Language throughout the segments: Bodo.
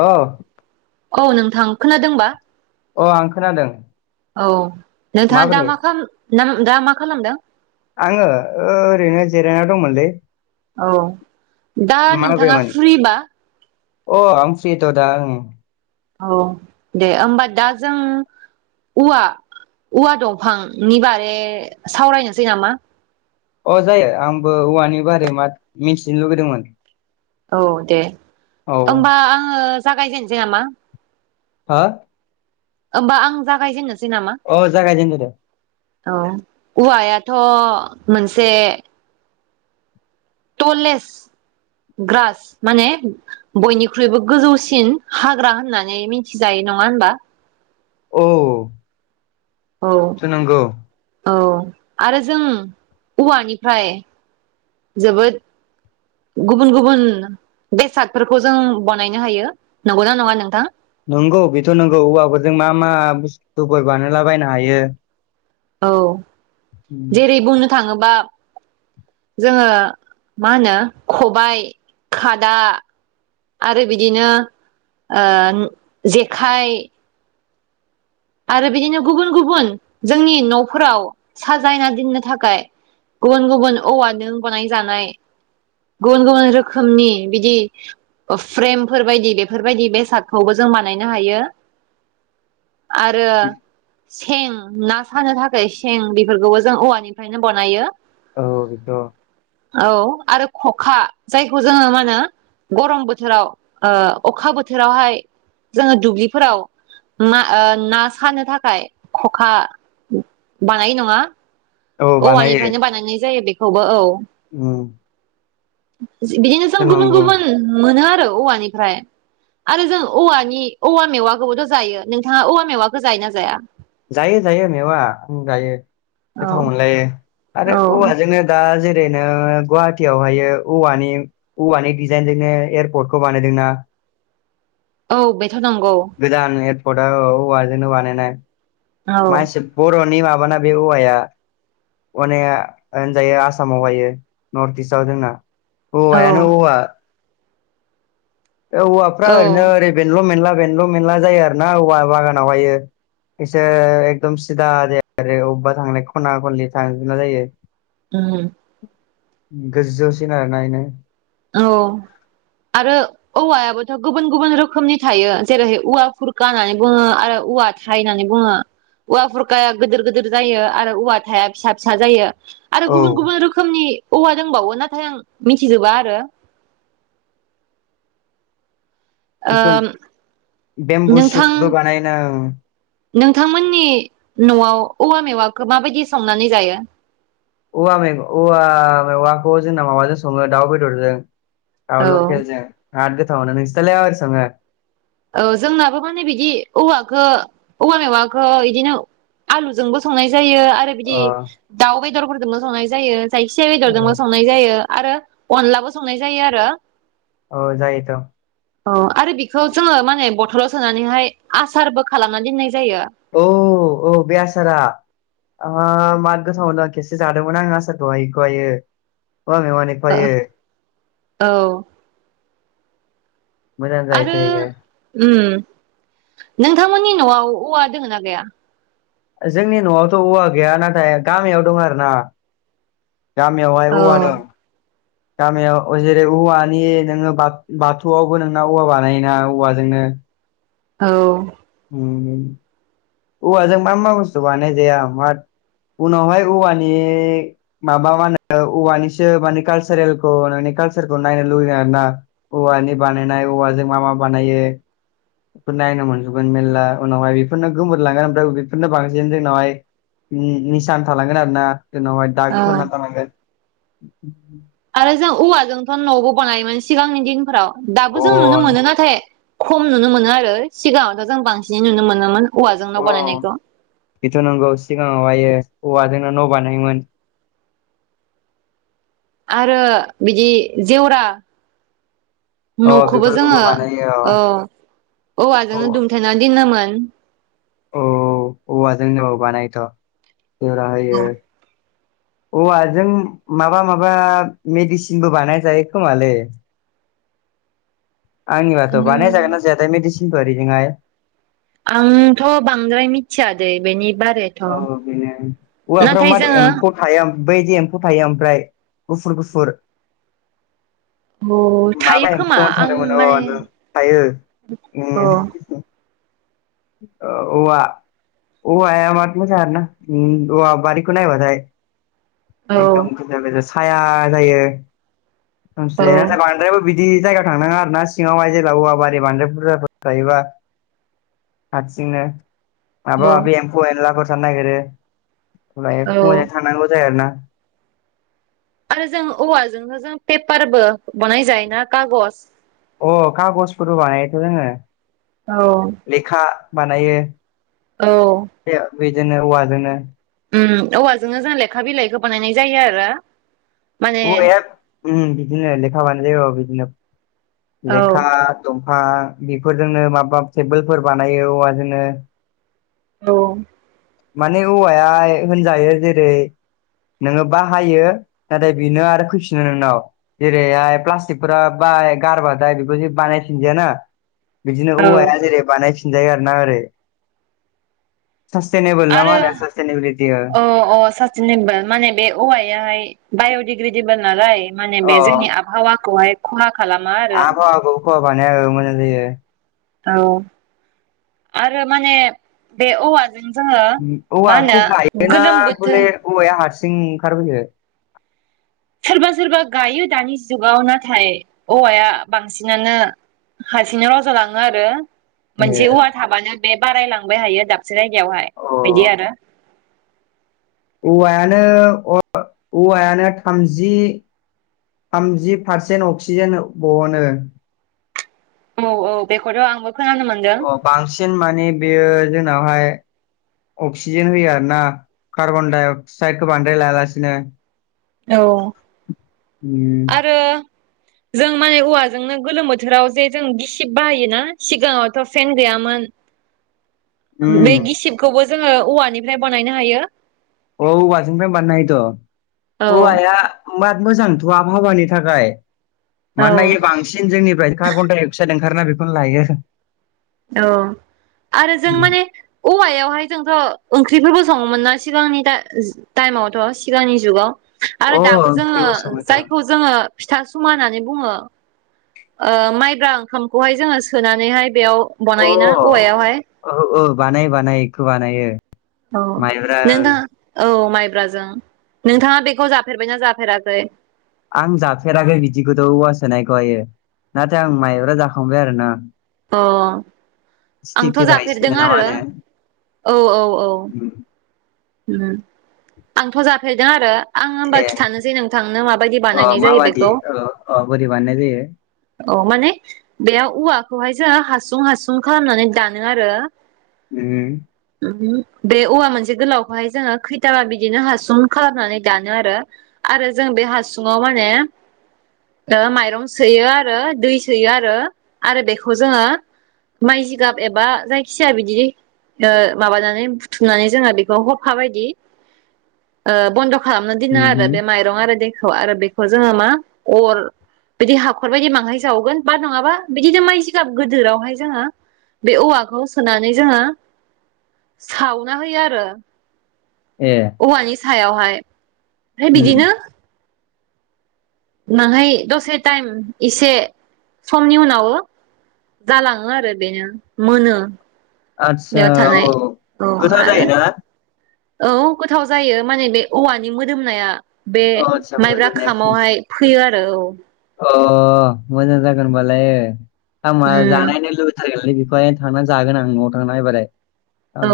अ औ नोंथां खोनादोंबा अ आं खोनादों औ नोंथाङा दा माबोरै मा दा मा खालामदों आङो ओरैनो जिरायना दंमोनलै औ दा नोंथाङा माबोरैमोन फ्रिबा अ आं फ्रिथ' दा औ दे होमबा दा जों औवा औवा दंफांनि बारै सावरायनोसै नामा अ जायो आंबो औवानि बारै मा मिथिनो लुगैदोंमोन औ दे औ हबा आङो जागायजेनसै नामा हा होमबा आं जागायजेननोसै नामा अ जागाय जेनदो दे औ औवायाथ' मोनसे टलेस ग्रास माने बयनिख्रुइबो गोजौसिन हाग्रा होननानै मिथिजायो नङा होनबा औ औ नोंगौ। औ आरो जों औवानिफ्राय जोबोद गुबुन गुबुन बेसादफोरखौ जों बानायनो हायो नंगौना नङा नोंथां? नंगौ बेथ' नंगौ औवाफोरजों मा मा बुस्थुफोर बानला बनो हायो। औ जेरै बुंनो थाङोबा जोङो मा होनो खबायाइ खादा आरो बिदिनो ओ जेखाइ आरो बिदिनो गुबुन गुबुन जोंनि न'फोराव साजायना दोननो थाखाय गुबुन गुबुन औवाजों गनायजानाय गुबुन गुबुन रोखोमनि बिदि फ्रेमफोर बायदि बेफोरबायदि बेसादखौबो जों बानायनो हायो आरो सें ना सानो थाखाय सें बेफोरखौबो जों औवानिफ्रायनो बानायो। औ बिद' औ आरो खखा जायखौ जोङो मा होनो गरम बोथोराव अखा बोथोरावहाय जोङो दुब्लिफोराव मा ना सानो थाखाय खखा बानाय नङा औ औवानिफ्रायनो बानायनाय जायो बेखौबो औ। औ बिदिनो जों गुबुन गुबुन मोनो आरो औवानिफ्राय आरो जों औवानि औवा मेवाखौबोथ' जायो नोंथाङा औवा मेवाखौ जाय ना जाया? जायो जायो मेवा जायो औ गोथाव मोनलायो औ आरो औवाजोंनो दा जेरैनो गुवाहाटियावहायो औवा-औवानि डिजाइनजोंनो एयारपर्टखौ बानायदों न दा [unintelligible] औ बेथ' नंगौ। खदा औ औवाजोंनो बानायनाय औ मासि बर'नि माबाना बे औवाया। अनेक होनजायो आसामावहायो नर्थ इस्टआव जोंना। औ औवायानो औवा। औवाफ्रा औ ओरैनो ओरै बेनल' मेनला बेनल' मेनला जायो आरो ना औवा बागानावहायो इसोर एकदम सिदा आरो अबेबा थांनाय खना खनलि थांजोना जायो। उम गोजौसिन आरोना एनो औ आरो औवायाबोथ' गुबुन गुबुन रोखोमनि थायो जेरै औवा खुरखा होननानै बुङो आरो औवा थाइ होननानै बुङो औवाबुरखाया गोदिर- गोदिर जायो आरो औवा थाया फिसा-फिसा जायो। आरो औ गुबुन-गुबुन रोखोमनि औवा दंबावो नाथाय आं मिथिजोबा आरो। ओ बेथुन नोंथां बेम्बुसुदबो बानायनो। नोंथांमोननि न'आव औवा मेवाखौ माबायदि संनानै जायो? औवा मेग-औवा मेवाखौ जोंना माबाजों सङो दाउ बेदरजों। औ थाव लकेलजों आर गोथाव मोनो नोंसिनालाय माबादि सङो? औ जोंनाबो माने बिदि औवाखो औवा मेवाखो बिदिनो आलुजोंबो संनाय जायो आरो बिदि अ दाउ बेदरफोरजोंबो संनाय जायो जायखियााया बेदरजोंबो संनाय जायो आरो अनदलाबो संनाय जायो आरो। अ जायोथ'। औ आरो बेखौ जोङो माने बथलाव सोनानैहाय आसारबो खालामनानै दोननाय जायो औ-औ बे आसारा? ओ मार गोथावावनो खेसो जादोंमोन आं आसारखौ हायखौहायो अवा मेवानिखाहायो। औ आरो इयो उम नोंथांमोननि न'आव औवा दोङो ना गैया जोंनि न'आवथ' औवा गैया नाथाय गामियाव दं आरो ना गामियावहाय औ औवा दं गामियाव जेरै औवानि नोङो बा -बाथौआवबो नोंना औवा बानायोना औवाजों नो औ औवाजों मा -मा बुस्थु बानाय जाया मा उनावहाय औवानि माबा मा होनो औवानिसो माने कालसारेलखौ नोंनि कालसारखौ नायनो लुुबैयो आरोना औवानि बानायनाय औवाजों मा मा बानायो बेफोर नायनो मोनजोबगोन मेरला उनावहाय बेफोरनो गोमोरलांगोन ओमफ्राय बेफोरनो बांसिन जोंनावहाय उम-निसान थालांगोन आरो ना जोंनावहाय दाग औ होना थालांगोन आरो जों औवाजोंथ' न'बो बानायोमोन सिगांनि दिनफोराव दाबो जों नुनो अन मोनो नाथाय खम नुनो मोनो आरो सिगाङावथ' जों बांसिनै नुनो मोनोमोन। औवाजों न' अ बानायनायखौ बेथ' नंगौ सिगाङावहायो औवाजोंनो न' बानायोमोन। आरो बिदि जेवरा अ न'खौबो बेफोरखौबो जोङो बानायो अ औ औवाजोंनो दुमथायनानै दोनोमोन। [inaudible] औ -औ औवाजोन बानायोथ' दुरा होयो औवाजों माबा -माबा मेडिसिनबो बानाय जायो खोमालै आंनि बाथ' उम बानाय जागोन ना जायाथाय मेडिसिनफोर एजोंहाय आंथ' बांद्राय मिथियादे बेनि बारैथ' औ बेनो औवाफ्रा नाथाय मार जोङो एम्फौ थाया बैदि एम्फौ थायो ओमफ्राय गुफुर-गुफुर औ थायो माबा खोमा एम्फौ आं ओथादोंमोन अ माने नों थायो औ उम औवा औवाया माद मोजां आरो ना औवा बारिखौ नायबाथाय औ एकदम गोेजा गोजा साया जायो औ जिराना बांद्राय बिदि बिदि जायगायाव थांनाङा आरो ना सिङावहाय जेब्ला औवा बारि बानद्राय बुरजाफोर थायोबा हारसिंनो औ माबा माबि एम्फौ एनलाफोर थानो नागिरो फ्राय औ फुङावहाय थांनांगौ जायो आरो ना आरो जों औवाजोंनो जों पेपारबो बनाय जायो ना खागज अ खागजफोरबो बानायोथ' जोङो औ लेखा बानायो औ बेजोंनो औवाजोंनो उम औवाजोंनो जों लेखा बिलाइखौ बानायनाय जायो आरो माने औवा ओम बिदिनो लेखा बानाय जायो औ बिदिनो औ लेखा औ हा बेफोरजोंनो माबा टेबोलफोर बानायो औवाजोंनो औ माने औवाया होनजायो जेरै - नोङो बाहायो नाथाय बेनो आरो फैफिनो नोंनाव जेरैहाय प्लास्टिकफोरा बा फाय गारबाथाय बेखौदि बानायफिनजाया ना बिदिनो औवाया जेरै बानायफिनजायो आरो ना ओरै सासटेनेबोल ना मा आरो होनो सासटेनेबिलिटि अ अ साथिनिबो माने बे औवायाहाय बाय'डिग्रेडेबोल नालाय माने बे जोंनि आबहावाखौहाय खहा खालामा आरो आबहावाखौ खहा बानाया ओ मोजां जायो। औ आरो माने बे औवा औवाखौ गायोना गोलोम बोथोर बले औवाया हार सिं ओंखारबोयो सोरबा सोरबा गायो दानि जुगाव नाथाय औवाया बांसिनानो हारसिंनो रज' लाङो आरो ए मोनसे औवा अ थाबानो बे बारायलांबाय हायो दाबसे जायगायावहाय बिदि आरो औवायानो औवायानो थामजि थामजि पारसेन्ट अक्सिजेन बहनो औ-औ बेखौथ' आंबो खोनानो मोनदों अ बांसिन माने बेयो जोंनावहाय अक्सिजेन होयो आरो ना कार्बन डाइ अक्साइदखौ बांद्राय लागासिनो औ उम आरो जों माने औवाजोंनो गोलोम बोथोराव जे जों गिसिब बाहायोना सिगाङावथ' फेन गैयामोन बे उम गिसिबखौबो जोङो औवानिफ्राय बनायनो हायो औ औवाजोंफ्राय बानाय औ हायोथ' औवाया माद मोजांथ' आबहावानि थाखाय औ मानोना यो बांसिन जोंनिफ्राय कार्बन-डाइ-अक्साइड ओं ओंखारोना बेखौनो लायो औ आरो जों माने औवायावहाय जोंथ'ओं ओंख्रिफोरखौ सङोमोन ना सिगांनि टाइ टाइमावथ' सिगांनि जुगाव आरो अ दाबो जोङो ओंख्रिबो सङो थ' अ जायखौ जोङो फिथा सुमा होननानै बुङो माइब्रा ओंखामखौहाय जोङो सोनानैहाय बेयाव बनायोना औवायावहाय बानोयो बानायो बेखौ बानायो औ माइब्रा नों दा औ माइ ब्राजों नोंथाङा बेखौ जाफेरबायना जाफेराखै आं जाफेराखै बिदिखौथ' औवा सोनायखौहायो नाथाय आं माइब्रा जाखांबाय आरोना अ आंथ राइस जाफेरदों ना मा आरो होनो औ-औ उम आंथ' जाफेरदों आरो आं होमबा ए खिथानोसै नोंथांनो माबायदि अ बानायनाय जायो माबादि बेखौ। अ अ बोरै बानायनाय जायो औ माने बेयाव औवाखौहाय जोंङ हासुं हासुं खालामनानै दानो आरो नोंङो बे औवा मोनसे गोलाव बेहाय जोंङो खैथाबा बिदिनो हासुम खालामनानै दानो आरो-आरो जों बे हासुुंङाव माने [inaudible] ओ माइरं सोयो आरो दै सोयो आरो आरो बेखौ जोङो माइ जिगाब एबा जायखिाया बिदि ओ माबानानै बुथुमनानै जोंहा बेखौ ह हा बायदि ओ बन्द' खालामना दोनो नांङा उमहो आरो बे माइरं आरो दै आरो बेखौ जोङो मा अर बिदि हाखर बायदि बाहाय जावगोन बा नङाबा बिदिनो माइ जिगाब गोदोरावहाय जोङो बे औवाखौ सोनानै जोंङो सावना होयो आरो ए औवानि सायावहाय है उम बिदिनो नाहाय दसे टाइम इसे समनि उनाव जालाङो आरो बेनो मोनो आदसा बेयाव औ थानाय औ गोथाव आरो जायोना औ गोथाव जायो माने बे औवानि मोदोमनाया बे अ आदसा माइब्रा मोदोमनाया खामावहाय फैयो आरो औ ओ मोजां जागोन होनबालाय खामा उम जानायनो लुबैथारगोन आलि बिखौहायनो थांनानै जागोन आं न'आव थांनानै एबारहाय औ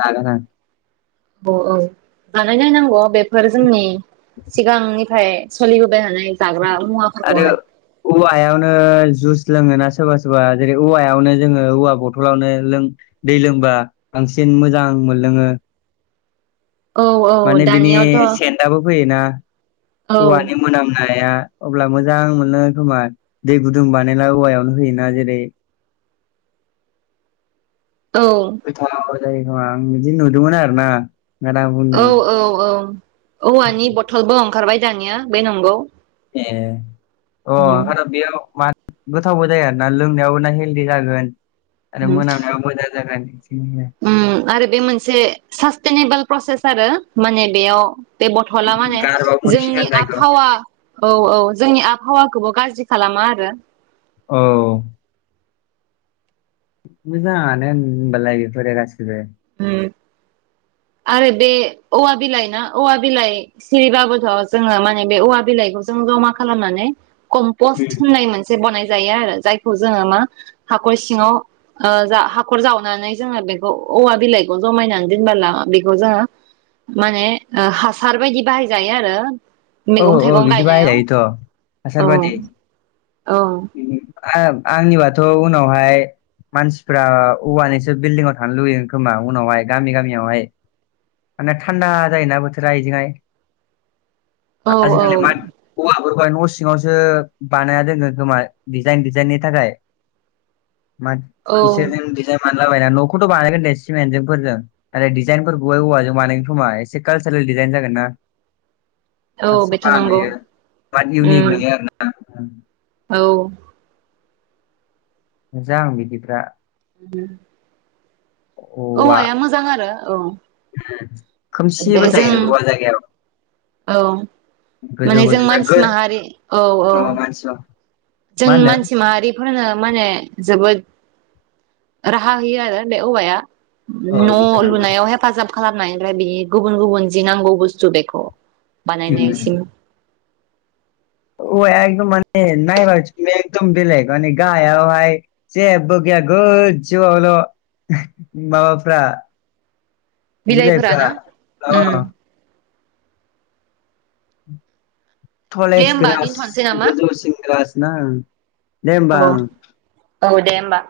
जागोन आं। औ-औ बानायनायनांगौ बेफोर जोंनि सिगांनिफ्राय सोलिबो आरो औवायावनो जुस लोङोना सोरबा सोरबा जेरै- औवायावनो जोंङो औवा बथलावनो लों दै लोंबा बांसिन मोजां। मोनलोंङो। औ औ माने बिनि दानियावथ' औ सेन्दाबो फैयोना औवानि मोनामनाय। या अब्ला मोजां मोनलोंङो खोमा दै गुदुं बानायला औवायावनो होयोना जेरै औ। जायोखामा आं बिदि नुदोंमोन आर ना। ओंखायनो आं बुंदों औ-औ-औ औवानि ए बथलबो ओंखारबाय दानिया बे नंगौ। ए अ आरो बेयाव मा गोथावबो जाया आरोना लोंनायाव ना हेलदि जागोन आरो मोनामनायावबो मोजां जागोन। उम आरो बे मोनसे सासटेनेबोल प्रसेस आरो माने बेयाव बे बथला माने गारबाबो जोंनि मोनसिगोन जायखौ आबहावा औ-औ जोंनि आब हावाखौबो गाज्रि खालामा आरो। औ। मोजांङानो होन-होनबालाय बेफोरो गासिबो। उम। आरो बे औवा बिलाइ ना औवा बिलाइ सिरिबाबोथ' जोंङो माने बे औवा बिलाइखौ। जों जमा खालामनानै कम्पस होननाय मोन से बनाय जायो आरो जायखौ जोंङो मा हाखर सिङाव ओ जा हाखर जावनानै जोङो बेखौ औवा बिलाइखौ जमायनानै दोनबोला बेखौ जोङो माने ओ हासार बायदि बाहायजायो आरो। मैगं औ-औ थाइगं बिदि बाहाय गायनायाव जायोथ' हासार औ बादि। औ आब आंनिबाथ' उनावहाय मानसिफ्रा औवानिसो बिल्दिङाव थानो लुबैगोन खोमा उनावहाय गामि गामियावहाय। माने थान्दा जायोना बोथोरा एजोंहाय। औ औ आजिखालि मा [inaudible] [unintelligible] न' सिङावसो बानाया दोनङो खोमा डिजाइन डिजाइननि थाखाय। मा औ इसोरजो [unintelligible] मा लाबायना न'खौथ' बानायगोन दे सिमेन्टजोंफोरजों नाथाय डजाइनफोर गुबाय औवाजों बानायगोन खोमा एसे कालसारेल दि जायन जागोन ना। [unintelligible] बेथ' साफा नंगौ नुयो बा इउनिक उम नुयो आरो ना। औ। मोजां बिदिफ्रा। उम। औवा औवाया मोजां आरो औ। बे खोमसिबो जों जायो औवा जायगायाव। औ गोजौ माने जों गोजोन मानसि माहारि औ [unintelligible] मानसि जों मानसि माहारिफोरनो माने जोबोद राहा होयो आरो बे हवाया औ न' बिथांमोनबो लुनायाव हेफाजाब। खालामनायनिफ्राय बिनि गुबुन-गुबुन जि नांगौ बुस्थु बेखौ बानायनायसिम। औवा एदम माने नाय एदम बेलेग माने गाहायावहाय जेबो गो या गोजौआवल' माबाफ्रा बिलाइफ्रा बिलाइफोरानो उम अ'। दे थलेस होमबा ग्रास दोनथ'नोसै नामा गजरसि ग्रास ना। दे होमबा ओं औ-औ दे होमबा।